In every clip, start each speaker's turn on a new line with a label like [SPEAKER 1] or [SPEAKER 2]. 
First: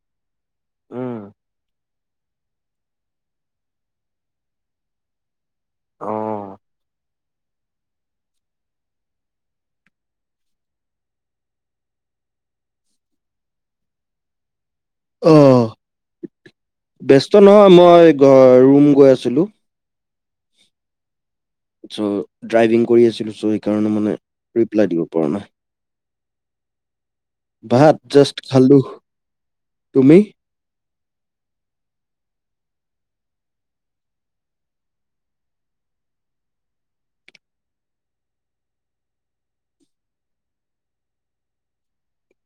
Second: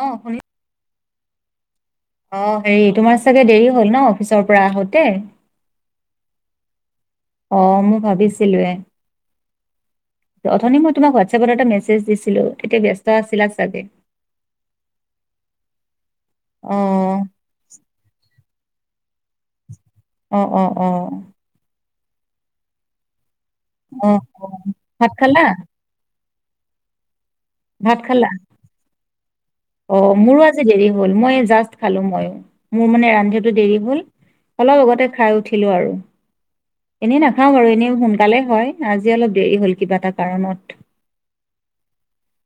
[SPEAKER 1] অ' শুনি
[SPEAKER 2] উম
[SPEAKER 1] অ' হেৰি তোমাৰ চাগে দেৰি হ'ল ন অফিচৰ পৰা আহোতে?
[SPEAKER 2] অ'।
[SPEAKER 1] অ মই ভাবিছিলোঁৱে। অথনি মই তোমাক হোৱাটছএপত এটা মেছেজ দিছিলো তেতিয়া ব্যস্ত আছিলা চাগে। [inaudible]
[SPEAKER 2] অঁ
[SPEAKER 1] অ
[SPEAKER 2] ব্যস্ত নহয় মই ঘ ৰুম গৈ আছিলোঁ।।
[SPEAKER 1] অ অ অ।
[SPEAKER 2] চ' ড্ৰাইভিং কৰি আছিলোঁ চ' সেইকাৰণে
[SPEAKER 1] অ
[SPEAKER 2] মানে
[SPEAKER 1] অ
[SPEAKER 2] ৰিপ্লাই দিব
[SPEAKER 1] ভাত
[SPEAKER 2] পৰা
[SPEAKER 1] খালা
[SPEAKER 2] নাই।
[SPEAKER 1] ভাত খালা
[SPEAKER 2] জাষ্ট খালো
[SPEAKER 1] অ
[SPEAKER 2] তুমি
[SPEAKER 1] মোৰো দেৰি হ'ল মই জাষ্ট খালো মই মোৰ মানে ৰান্ধাটো দেৰি হ'ল। অলপ আগতে খাই উঠিলো আৰু এনেই নাখাওঁ বাৰু এনেই সোনকালে হয় আজি অলপ দেৰি হ'ল কিবা এটা কাৰণত।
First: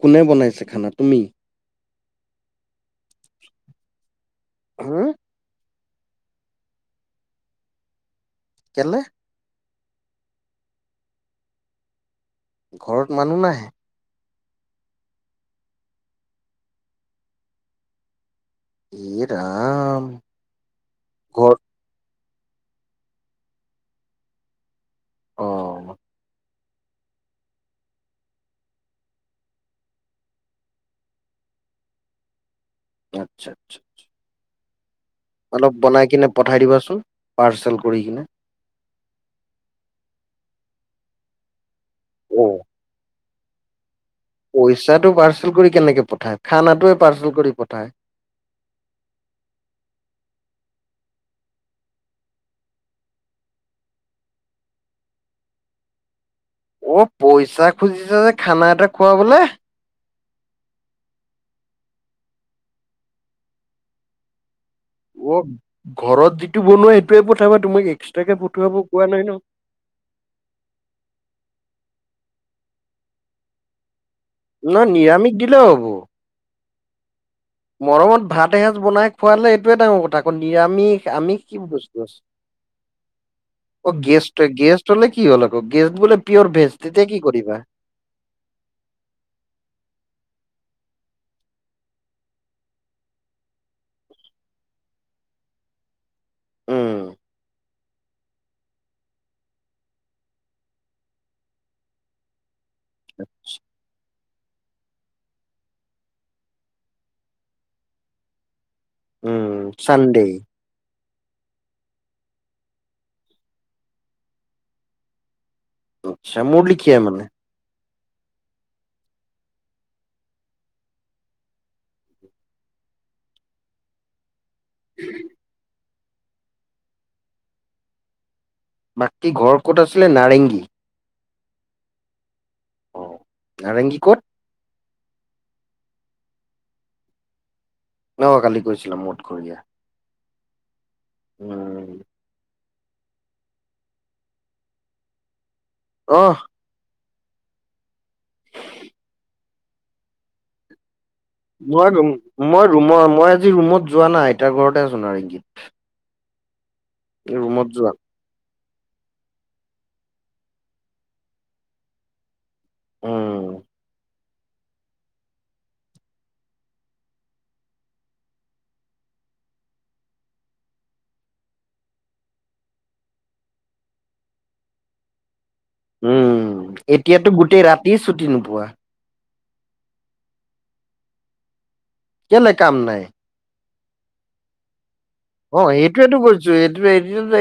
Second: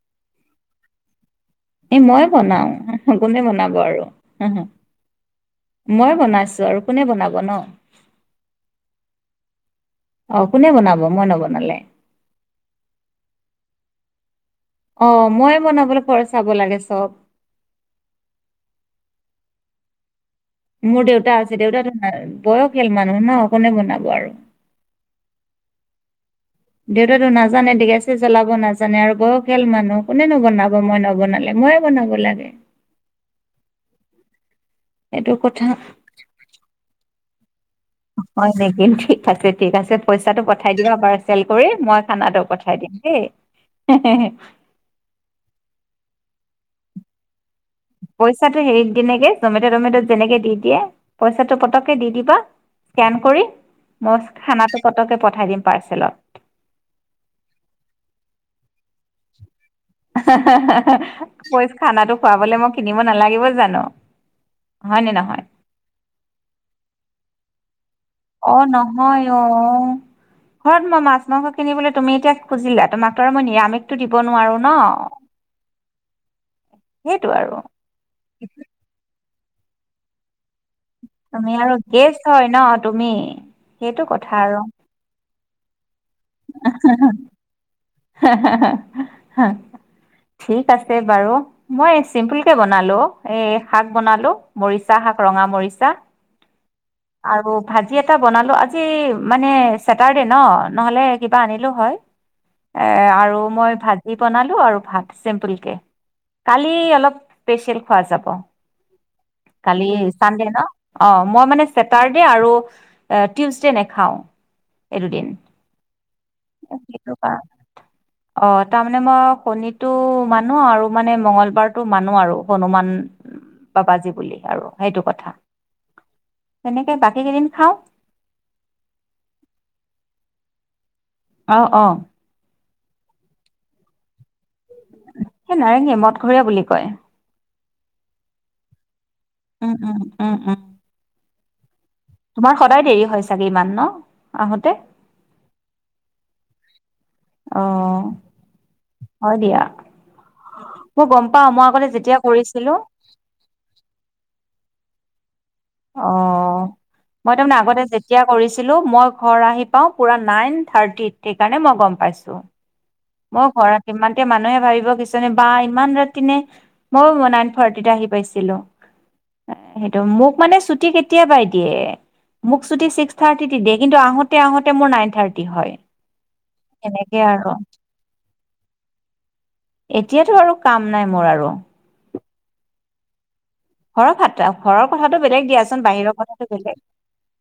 [SPEAKER 2] কোনে বনাইছে খানা তুমি?
[SPEAKER 1] এ মই বনাও কোনে বনাব আৰু হ হ।
[SPEAKER 2] হুম।
[SPEAKER 1] মই বনাইছো আৰু কোনে বনাব ন?
[SPEAKER 2] কেল?
[SPEAKER 1] অ কোনে বনাব মই নবনালে?
[SPEAKER 2] ঘৰত মানুহ নাই?
[SPEAKER 1] অ মইয়ে বনাবলৈ ঘৰ চাব লাগে চব।
[SPEAKER 2] এ ৰাম।
[SPEAKER 1] মোৰ দেউতা আছে
[SPEAKER 2] ঘৰত
[SPEAKER 1] দেউতা ন বয়সীয়াল মানুহ ন কোনে বনাব আৰু।
[SPEAKER 2] অ।
[SPEAKER 1] দেউতাটো নাজানে গেছে জ্বলাব নাজানে আৰু বয়সীয়াল মানুহ কোনেনো বনাব মই নবনালে ময়ে। বনাব লাগে।
[SPEAKER 2] আচ্ছা আচ্ছা।
[SPEAKER 1] সেইটো কথা
[SPEAKER 2] অলপ বনাই কিনে পঠাই দিবাচোন পাৰ্চেল কৰি কিনে।
[SPEAKER 1] হয় নেকি ঠিক আছে ঠিক আছে পইচাটো পঠাই দিয়ক বা। চেল কৰি মই খানাটো
[SPEAKER 2] অ
[SPEAKER 1] পঠাই দিম দেই হে হে।
[SPEAKER 2] পইচাটো পাৰ্চেল কৰি কেনেকে পঠায় খানাটোহে য়ে পাৰ্চেল কৰি পঠায়।
[SPEAKER 1] পইচাটো হেৰিত দিনেকে জমেট টমেট' যেনেকে দি দিয়ে পইচাটো পতককে দি দিব। স্কেন কৰি মই খানাটো পতককে পঠাই দিম পাৰ্চেলত।
[SPEAKER 2] অ' পইচা খুজিছা যে, খানা এটা খুৱাবলে।
[SPEAKER 1] পইচ খানাটো খুৱাবলে মই কিনিব নালাগিব জানো? হয় নে নহয়?
[SPEAKER 2] ৱ ঘৰত যিটো বনোৱা সেইটোয়ে পঠাবা তোমাক এক-
[SPEAKER 1] অ নহয় অও। ঘৰত মই মাছ মাংস কিনিবলে তুমি এতিয়া খুজিলা তোমাক তো আৰু মই নিৰামিষ- টো দিব নোৱাৰো ন,
[SPEAKER 2] নহয় নিৰামিষ দিলেও হ'ব।
[SPEAKER 1] সেইটোৱে আৰু।
[SPEAKER 2] মৰমত ভাত এসাঁজ বনাই খোৱালে এইটোৱে ডাঙৰ কথা, আকৌ নিৰামিষ- আমিষ
[SPEAKER 1] তুমি
[SPEAKER 2] কি
[SPEAKER 1] আৰু
[SPEAKER 2] বস্তু আছে।
[SPEAKER 1] গেষ্ট হয় ন তুমি।
[SPEAKER 2] অ
[SPEAKER 1] সেইটো কথা
[SPEAKER 2] গেষ্ট হয়
[SPEAKER 1] আৰু
[SPEAKER 2] গেষ্ট হলে কি হল আকৌ গেষ্ট বোলে পিঅ'ৰ ভেজ তেতিয়া কি কৰিবা?
[SPEAKER 1] হাঁ হাঁ হাঁ ঠিক আছে বাৰু। মই এই চিম্পুল কে বনালো এ শাক বনালো মৰিচা শাক ৰঙা মৰিচা।
[SPEAKER 2] উম
[SPEAKER 1] আৰু ভাজি এটা বনালো আজি মানে ছেটাৰডে ন নহ'লে কিবা আনিলো হয়। এ আৰু মই ভাজি- বনালো আৰু ভাত চিম্পুল কে, কালি অলপ স্পেচিয়েল খোৱা যাব। কালি চানডে ন, অঁ মই মানে- ছেটাৰডে আৰু টিউচডে নেখাওঁ, এই দুদিন।
[SPEAKER 2] আচ্ছা মোৰ
[SPEAKER 1] অ'
[SPEAKER 2] লিখিয়াই মানে।
[SPEAKER 1] সেনকা। অঁ' তাৰমানে মই শনিটো মানো আৰু মানে মংগলবাৰটো মানো আৰু হনুমান- বাবাজি বুলি আৰু সেইটো কথা। তেনেকে বাকী কেইদিন খাওঁ।
[SPEAKER 2] বাকী ঘৰ ক'ত আছিলে? নাৰেংগী।
[SPEAKER 1] অঁ অঁ।
[SPEAKER 2] অ' নাৰেংগীৰ কত?
[SPEAKER 1] এ নাৰেঙগী মদঘৰীয়া বুলি কয়।
[SPEAKER 2] অঁ কালি গৈছিলো মদ ঘৰীয়া।
[SPEAKER 1] উম' উম' উম' উম'
[SPEAKER 2] উম'
[SPEAKER 1] তোমাৰ সদায় দেৰি হয় চাগে ইমান ন, আহোঁতে।
[SPEAKER 2] অঁহ'
[SPEAKER 1] অঁঅ' সদিয়া। মই গম পাম।
[SPEAKER 2] মই ৰুম মই ৰুমৰ মই আজি ৰুমত যোৱা নাই আইতাৰ ঘৰতে আছো নাৰেংগীত।
[SPEAKER 1] অঁ মই তাৰমানে আগতে
[SPEAKER 2] যোৱা
[SPEAKER 1] যেত- তিয়া কৰিছিলোঁ মই ঘৰ আহি পাওঁ পুৰা নাইন থাৰ্টিত, সেইকাৰণে মই গম পাইছোঁ।
[SPEAKER 2] অঁ'
[SPEAKER 1] মই ঘৰত ইমান তে মানুহে ভাবিব কিছ নে বা ইমান ৰাতি নে? মইও ময় নাইন থাৰটিতে আহি পাইছিলো। অঁ' সেইটো, মোক মানে চুটি কেতিয়াবাই দিয়ে। মোক ছুটী ছিক্স থাৰ্টিতে দিয়ে, কিন্তু আহোঁতে আহোতে মোৰ নাইন থাৰ্টি হয়।
[SPEAKER 2] উম'
[SPEAKER 1] সেনেকে
[SPEAKER 2] এতিয়াতো
[SPEAKER 1] আৰু
[SPEAKER 2] গোটেই ৰাতি ছুটি নোপোৱা।
[SPEAKER 1] এতিয়াতো আৰু কাম নাই মোৰ আৰু।
[SPEAKER 2] কেলে কাম নাই?
[SPEAKER 1] অঁ' ফাত- তা ঘৰৰ কথাটো বেলেগ
[SPEAKER 2] অ
[SPEAKER 1] দিয়াচোন, বাহিৰৰ
[SPEAKER 2] সেইটোয়েতো
[SPEAKER 1] কথাটো
[SPEAKER 2] কৈছো
[SPEAKER 1] বেলেগ,
[SPEAKER 2] এইটো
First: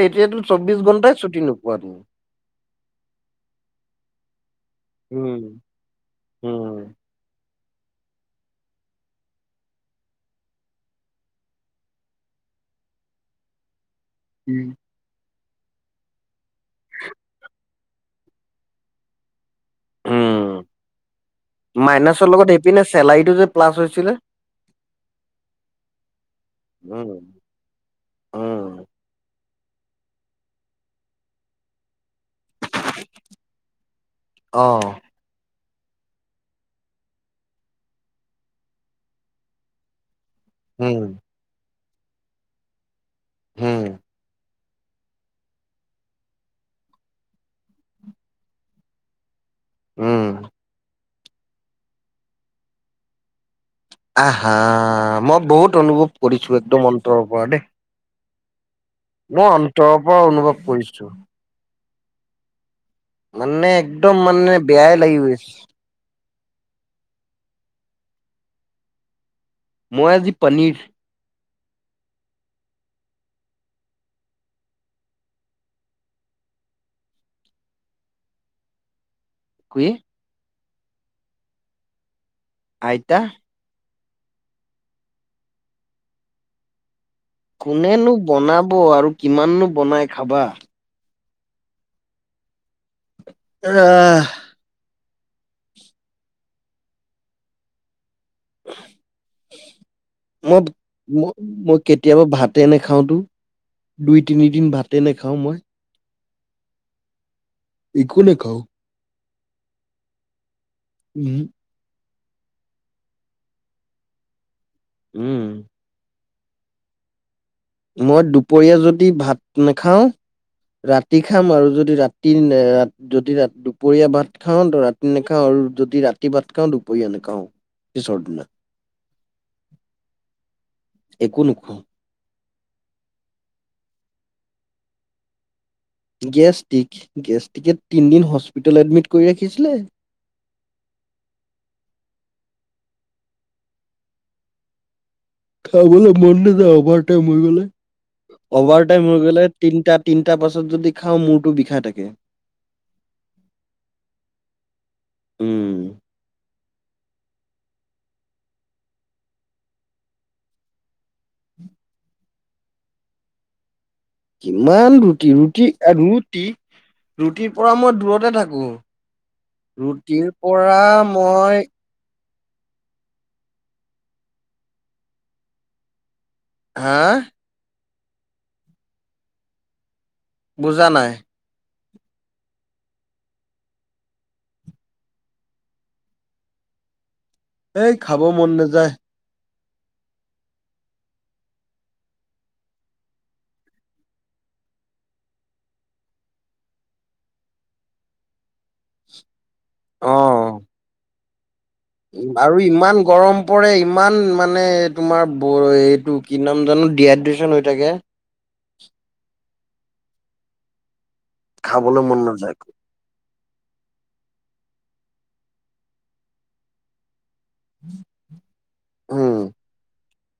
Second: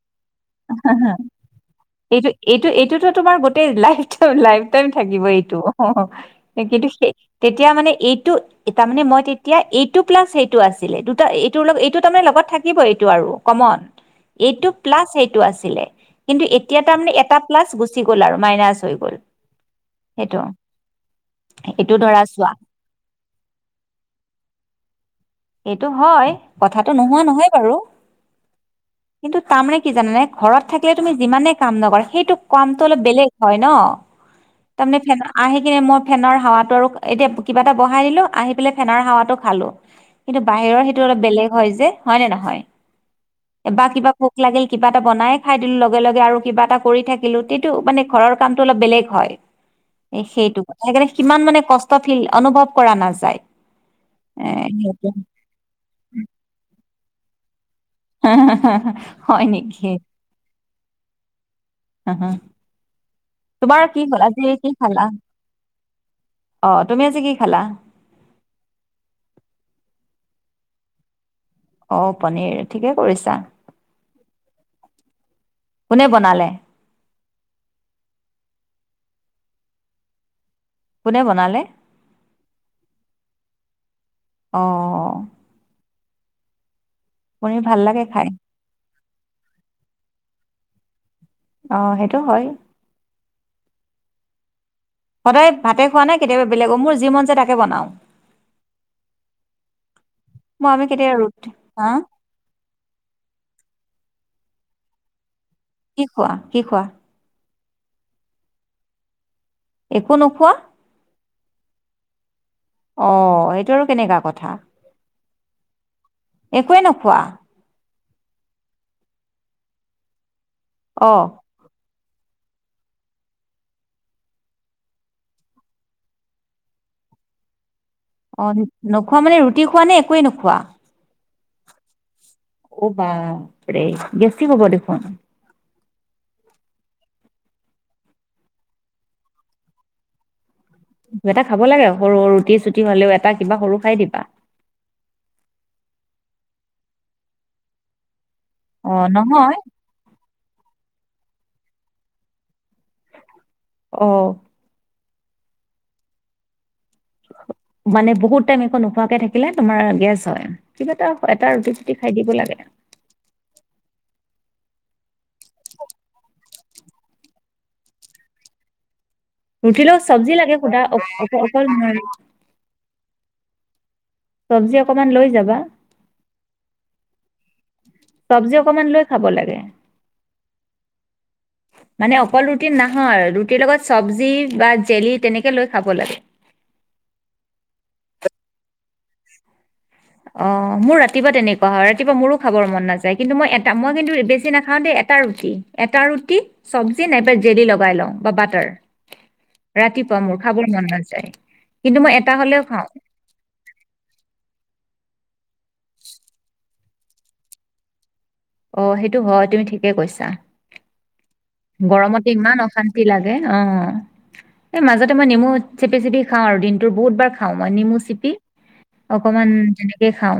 [SPEAKER 2] এতিয়াতো চৌবিশ ঘন্টাই ছুটি নোপোৱা তুমি
[SPEAKER 1] এইটোৱে- এইটো এইটোতো তোমাৰ গোটেই লাইফ টাই লাইফ টাইম থাকিব
[SPEAKER 2] উম
[SPEAKER 1] এইটো অ
[SPEAKER 2] উম
[SPEAKER 1] কিন্তু সেই তেতিয়া মানে এইটো তাৰ মানে মই তেতিয়া এইটো প্লাছ এইটো আছিলে এইটোৰ লগত তাৰ লগত থাকিব এইটো আৰু কমন এইটো প্লাছ সেইটো আছিলে। কিন্তু এতিয়া তাৰমানে এটা প্লাছ গুচি গ'ল আৰু মাইনাছ হৈ গ'ল। সেইটো
[SPEAKER 2] উম
[SPEAKER 1] এইটো ধৰা
[SPEAKER 2] মাইনাছৰ
[SPEAKER 1] চোৱা
[SPEAKER 2] লগত সেইপিনে চেলাৰীটো যে প্লাছ হৈছিলে।
[SPEAKER 1] সেইটো হয় কথাটো
[SPEAKER 2] উম
[SPEAKER 1] নোহোৱা নহয় বাৰু
[SPEAKER 2] উম
[SPEAKER 1] কিন্তু তাৰমানৰে কি জানে নাই ঘৰত থাকিলে তুমি যিমানে কাম নকৰে সেইটোক কামটো অলপ বেলেগ হয় ন
[SPEAKER 2] অ
[SPEAKER 1] তাৰমানে ফে আহি কিনে মই ফেনৰ হাৱাটো আৰু এতিয়া কিবা এটা বহাই দিলোঁ আহি পেলাই ফেনৰ হাৱাটো খালোঁ। কিন্তু বাহিৰৰ সেইটো
[SPEAKER 2] উম
[SPEAKER 1] অলপ বেলেগ হয় যে হয়নে নহয় বা
[SPEAKER 2] উম
[SPEAKER 1] কিবা ভোক লাগিল কিবা এটা বনাই খাই দিলো লগে লগে আৰু কিবা এটা কৰি থাকিলো সেইটো মানে ঘৰৰ কামটো অলপ বেলেগ হয়
[SPEAKER 2] উম
[SPEAKER 1] সেইটো সেইকাৰণে সিমান মানে কষ্ট ফিল অনুভৱ কৰা নাযায়
[SPEAKER 2] আহ
[SPEAKER 1] এ
[SPEAKER 2] হা
[SPEAKER 1] সেইটো
[SPEAKER 2] মই বহুত অনুভৱ কৰিছো একদম অন্তৰৰ পৰা দেই
[SPEAKER 1] হা হা হা হা
[SPEAKER 2] মই অন্তৰৰ পৰা অনুভৱ কৰিছোঁ।
[SPEAKER 1] অ হা
[SPEAKER 2] মানে
[SPEAKER 1] তোমাৰ কি
[SPEAKER 2] একদম
[SPEAKER 1] হলা
[SPEAKER 2] মানে
[SPEAKER 1] আজি কি
[SPEAKER 2] বেয়াই
[SPEAKER 1] খালা
[SPEAKER 2] লাগি গৈছে
[SPEAKER 1] অ তুমি আজি কি খালা?
[SPEAKER 2] মই আজি পনীৰ
[SPEAKER 1] অ পনীৰ ঠিকে কৰিছা কোনে বনালে?
[SPEAKER 2] [unintelligible]
[SPEAKER 1] কোনে বনালে?
[SPEAKER 2] আইতা
[SPEAKER 1] অঁ পনীৰ ভাল লাগে
[SPEAKER 2] কোনেনো
[SPEAKER 1] খাই
[SPEAKER 2] বনাব আৰু কিমাননো বনাই খাবা
[SPEAKER 1] অ সেইটো হয়
[SPEAKER 2] [inaudible]
[SPEAKER 1] সদায় ভাতে খোৱা নাই কেতিয়াবা বেলেগ অ মোৰ যি মন যায় তাকে বনাও। মই আমি কেতিয়াবা ৰুটি
[SPEAKER 2] মই
[SPEAKER 1] হা
[SPEAKER 2] কেতিয়াবা ভাত ভাতে নাখাওঁতো দুই তিনিদিন ভাতে নেখাওঁ মই
[SPEAKER 1] কি খোৱা কি খোৱা?
[SPEAKER 2] একো নেখাওঁ
[SPEAKER 1] একো নোখোৱা?
[SPEAKER 2] উম হম
[SPEAKER 1] অ সেইটো আৰু কেনেকা কথা-
[SPEAKER 2] উম
[SPEAKER 1] একোৱে নোখোৱা -
[SPEAKER 2] মই দুপৰীয়া যদি ভাত নাখাওঁ
[SPEAKER 1] অ
[SPEAKER 2] ৰাতি খাম আৰু যদি ৰা ৰাতি ৰা যদি দুপৰীয়া ভাত খাওঁ ৰাতি নাখাওঁ আৰু যদি ৰাতি ভাত খাওঁ দু কি এনেকুৱা অ-
[SPEAKER 1] অ নোখোৱা মানে ৰুটি খোৱা নে একোৱে নোখোৱা?
[SPEAKER 2] একো নেখাওঁ
[SPEAKER 1] অ' বাপৰে গেছট্ৰিক হ'ব দেখোন।
[SPEAKER 2] গেষ্টিক গেষ্টিকে তিনদিন হস্পিটেলত এডমিট কৰি ৰাখিছিলোঁ।
[SPEAKER 1] কিবা এটা খাব লাগে সৰু ৰুটি চুটি হলেও এটা কিবা সৰু খাই দিবা।
[SPEAKER 2] খাবলৈ মন নাযায় অভাৰ টাইম হৈ গলে অভাৰ
[SPEAKER 1] অ
[SPEAKER 2] টাইম হৈ গলে
[SPEAKER 1] নহয়
[SPEAKER 2] তিনটাত তিনিটা পাছত যদি খাওঁ মূৰটো বিষাই থাকে।
[SPEAKER 1] অ।
[SPEAKER 2] উম।
[SPEAKER 1] মানে বহুত টাইম একো নোখোৱাকে থাকিলে তোমাৰ গেছ হয়। কিবা এটা ৰুটি -পুটি খাই দিব লাগে।
[SPEAKER 2] কিমান ৰুটি ৰুটি ৰুটি ৰুটিৰ পৰা মই দূৰতে থাকো। ৰুটিৰ পৰা মই
[SPEAKER 1] হয়। চব্জি অকমান লৈ যাবা।
[SPEAKER 2] হা।
[SPEAKER 1] চব্জি অকমান লৈ খাব লাগে।
[SPEAKER 2] বুজা নাই?
[SPEAKER 1] হয়। মানে অকল ৰুটি নহয় ৰুটিৰ লগত চব্জি বা জেলি তেনেকে লৈ খাব লাগে।
[SPEAKER 2] এই খাব মন নাযায়।
[SPEAKER 1] অ মোৰ ৰাতিপুৱা তেনেকুৱা হয় ৰাতিপুৱা মোৰো খাবৰ মন নাযায় কিন্তু মই এটা মই কিন্তু বেছি নাখাও দেই এটা ৰুটি। এটা ৰুটি চবজি নাইবা জেলি লগাই লওঁ বা বাটাৰ। ৰাতিপুৱা মোৰ
[SPEAKER 2] অ'।
[SPEAKER 1] খাবৈমন নাযায়। কিন্তু মই এটা হ'লেও
[SPEAKER 2] আৰু
[SPEAKER 1] খাওঁ
[SPEAKER 2] ইমান গৰম। পৰে ইমান মানে তোমাৰ এইটো কি নাম জানো ডিহাইড্ৰেচন হৈ থাকে।
[SPEAKER 1] অ হয় তুমি ঠিকে কৈছা।
[SPEAKER 2] খাবলৈ মন
[SPEAKER 1] গৰমতে
[SPEAKER 2] নাযায়।
[SPEAKER 1] ইমান অশান্ত বিলাকে অ এই মাজতে মই নেমু চেপি চেপি খাওঁ আৰু দিনতো বহুত বাৰ খাওঁ মই নেমু চিপি
[SPEAKER 2] উম,
[SPEAKER 1] অকমান এনেকে খাওঁ।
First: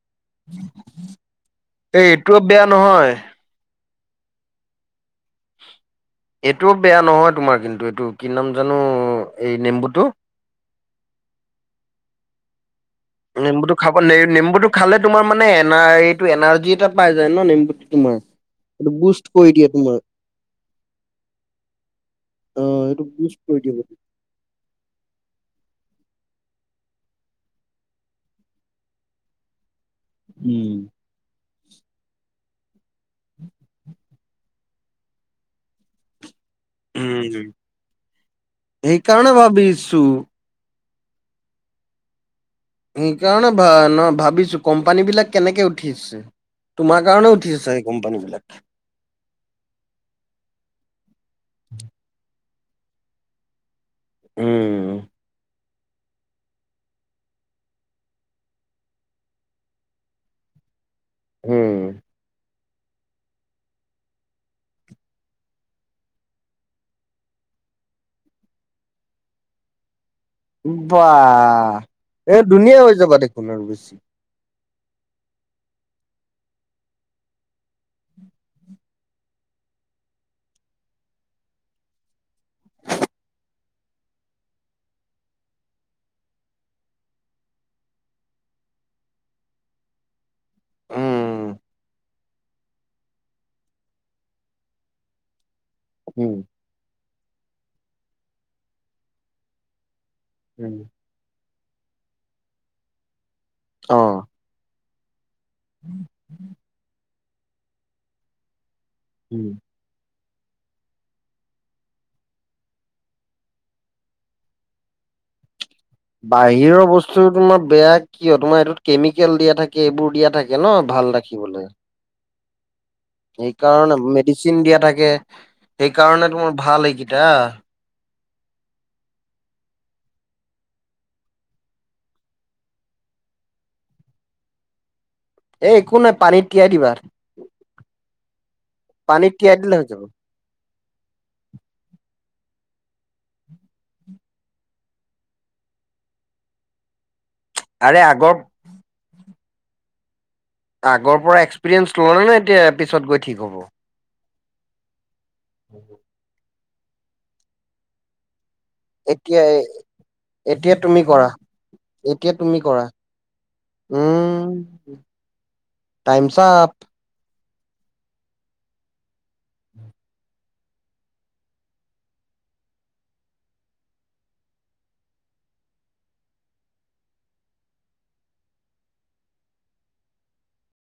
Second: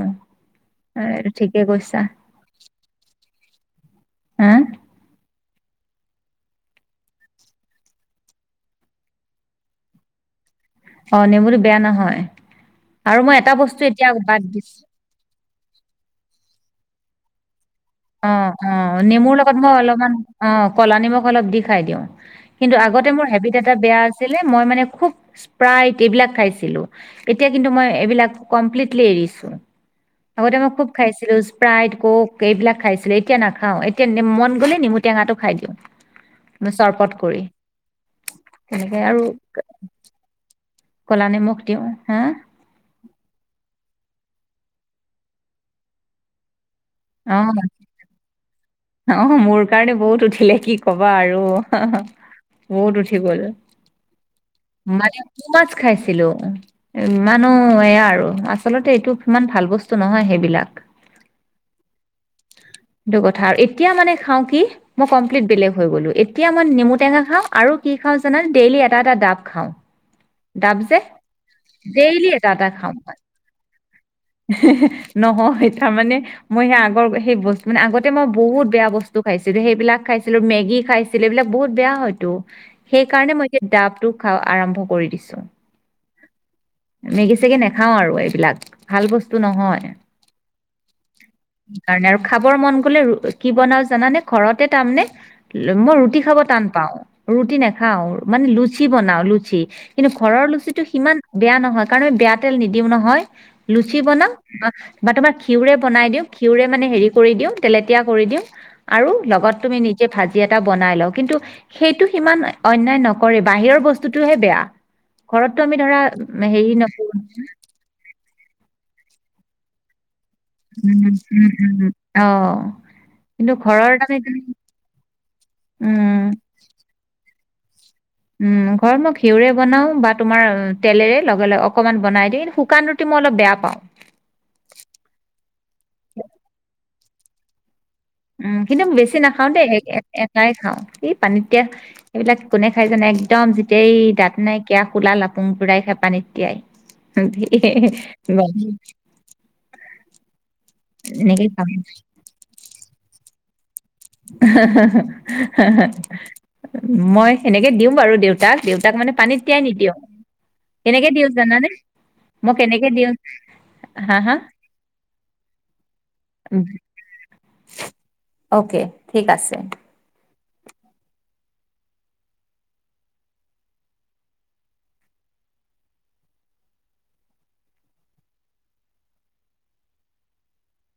[SPEAKER 1] অ এইটো ঠিকে কৈছা।
[SPEAKER 2] টো বেয়া নহয়।
[SPEAKER 1] হা।
[SPEAKER 2] এইটোও বেয়া নহয় তোমাৰ কিন্তু এইটো কি নাম জানো এই নেম্বুটো।
[SPEAKER 1] অ নেমুতো বেয়া নহয়। আৰু মই এটা
[SPEAKER 2] নেম্বুটো
[SPEAKER 1] বস্তু
[SPEAKER 2] খাব
[SPEAKER 1] এতিয়া বাদ
[SPEAKER 2] নেম্বুটো
[SPEAKER 1] দিছো
[SPEAKER 2] খালে তমাৰ মানে এনা এইটো এনাৰজি এটা পাই যায় ন নেম্বুটো। তোমাৰ।
[SPEAKER 1] অ অ
[SPEAKER 2] এইটো বুষ্ট
[SPEAKER 1] নেমুৰ
[SPEAKER 2] কৰি
[SPEAKER 1] লগত
[SPEAKER 2] দিয়ে
[SPEAKER 1] মই
[SPEAKER 2] তোমাৰ
[SPEAKER 1] অলপমান অ ক'লা নিমখ অলপ দি খাই দিওঁ।
[SPEAKER 2] অ
[SPEAKER 1] কিন্তু
[SPEAKER 2] এইটো
[SPEAKER 1] আগতে মোৰ
[SPEAKER 2] বুষ্ট
[SPEAKER 1] হেবিট
[SPEAKER 2] কৰি
[SPEAKER 1] এটা
[SPEAKER 2] দিয়ে বডি।
[SPEAKER 1] বেয়া আছিলে মই মানে খুব। প্ৰায় এইবিলাক খাইছিলো এতিয়া কিন্তু মই এইবিলাক কমপ্লিটলি এৰিছোঁ। আগতে মই
[SPEAKER 2] উম।
[SPEAKER 1] খুব খাইছিলো স্প্ৰাইট কক এইবিলাক খাইছিলো এতিয়া নাখাওঁ এতিয়া। মন গ'লে নিমুটেঙাটো খাই দিওঁ। চৰবত কৰি
[SPEAKER 2] উম
[SPEAKER 1] তেনেকে আৰু।
[SPEAKER 2] কিছু।
[SPEAKER 1] কলা নিমখ দিওঁ হা।
[SPEAKER 2] সেইকাৰণে ভা নহ ভাবিছোঁ কোম্পানী বিলাক কেনেকে উঠিছে তোমাৰ কাৰণে
[SPEAKER 1] অ',
[SPEAKER 2] উঠিছে। কোম্পানী বিলাক।
[SPEAKER 1] অ মোৰ কাৰণে বহুত উঠিলে কি কবা আৰু বহুত উঠি গ'ল।
[SPEAKER 2] উম।
[SPEAKER 1] মানে কি মাছ খাইছিলোঁ। ইমানো এয়া আৰু আচলতে এইটো ইমান ভাল বস্তু নহয় সেইবিলাক।
[SPEAKER 2] উম।
[SPEAKER 1] সেইটো কথা আৰু এতিয়া মানে খাওঁ কি মই কমপ্লিট বেলেগ হৈ গলোঁ এতিয়া মই নেমু টেঙা খাওঁ আৰু কি খাওঁ জানা ডেইলি এটা এটা ডাব খাওঁ
[SPEAKER 2] বাহ
[SPEAKER 1] তাৰপিছে দেইলি
[SPEAKER 2] এ
[SPEAKER 1] এটা এটা
[SPEAKER 2] ধুনীয়া
[SPEAKER 1] খাওঁ
[SPEAKER 2] হৈ যাবা দেখোন আৰু বেছি।
[SPEAKER 1] নহয় তাৰমানে মই সে আগৰ সেই বস্তু মানে আগতে মই বহুত বেয়া খাইছিলোঁ সেইবিলাক খাইছিলোঁ খাইছিলোঁ এইবিলাক বহুত বেয়া হয়তো সেইকাৰণে মই এতিয়া ডাবটো খাওঁ আৰম্ভ কৰি দিছো মেগী চেগী নাখাওঁ আৰু এইবিলাক ভাল বস্তু নহয়
[SPEAKER 2] উম
[SPEAKER 1] কাৰণে আৰু খাবৰ মন গ'লে কি বনাও জানানে ঘৰতে তাৰ মানে মই ৰুটি
[SPEAKER 2] উম
[SPEAKER 1] খাব টান পাও ৰুটি নাখাও মানে লুচি বনাওঁ লুচি কিন্তু ঘৰৰ
[SPEAKER 2] উম
[SPEAKER 1] লুচিটো সিমান বেয়া নহয় কাৰণ আমি বেয়া তেল নিদিও নহয় লুচি
[SPEAKER 2] অ।
[SPEAKER 1] বনাম অ বা তোমাৰ ঘিউৰে বনাই দিওঁ ঘিউৰে মানে হেৰি কৰি দিওঁ তেলেতীয়া কৰি দিওঁ আৰু
[SPEAKER 2] উম।
[SPEAKER 1] লগত তুমি নিজে ভাজি এটা বনাই লওঁ কিন্তু সেইটো সিমান অন্যায় নকৰে বাহিৰৰ বস্তুটো হে বেয়া ঘৰতটো আমি ধৰা হেৰি
[SPEAKER 2] বাহিৰৰ
[SPEAKER 1] নকৰো
[SPEAKER 2] বস্তু তোমাৰ বেয়া কিয় তোমাৰ এইটোত কেমিকেল দিয়া থাকে এইবোৰ দিয়া থাকে ন
[SPEAKER 1] উম
[SPEAKER 2] ভাল
[SPEAKER 1] উম
[SPEAKER 2] ৰাখিবলৈ
[SPEAKER 1] উম অ কিন্তু ঘৰৰ
[SPEAKER 2] সেইকাৰণে
[SPEAKER 1] তাৰমানে
[SPEAKER 2] মেডিচিন দিয়া থাকে
[SPEAKER 1] উম
[SPEAKER 2] সেইকাৰণে তোমাৰ ভাল এইকেইটা
[SPEAKER 1] উম ঘৰত মই ঘিউৰে বনাও বা তোমাৰ তেলেৰে লগে লগে অকমান বনাই দি কিন্তু শুকান ৰুট ৰুটি অলপ বেয়া পাওঁ
[SPEAKER 2] এ একো নাই পানীত তিয়াই দিবা
[SPEAKER 1] উম কিন্তু বেছি
[SPEAKER 2] পানীত
[SPEAKER 1] নাখাওঁ
[SPEAKER 2] তিয়াই
[SPEAKER 1] দেই
[SPEAKER 2] দিলে হৈ যাব
[SPEAKER 1] এটাই খাওঁ সেই পানীত তিয়া সেইবিলাক কোনে খাই জানে একদম যেতিয়াই দাঁত নাইকিয়া শোলা লাপুং গুৰাই খাই পানী তিয়াই
[SPEAKER 2] আৰে আগৰ
[SPEAKER 1] [unintelligible]
[SPEAKER 2] আগৰ পৰা
[SPEAKER 1] এনেকে খাওঁ
[SPEAKER 2] এক্সপিৰিয়েঞ্চ ল'লে নে এতিয়া পিছত গৈ ঠিক হ'ব
[SPEAKER 1] মই সেনেকে দিওঁ বাৰু দেউতাক দেউ তাক মানে পানীত
[SPEAKER 2] এতিয়া
[SPEAKER 1] তিয়াই নিদিওঁ
[SPEAKER 2] এতিয়া তুমি
[SPEAKER 1] কেনেকে
[SPEAKER 2] কৰা
[SPEAKER 1] দিওঁ যানানে
[SPEAKER 2] এতিয়া
[SPEAKER 1] মই
[SPEAKER 2] তুমি কৰা
[SPEAKER 1] কেনেকে দিওঁ হা হা
[SPEAKER 2] উম টাইমছ আপ
[SPEAKER 1] অক ঠিক আছে।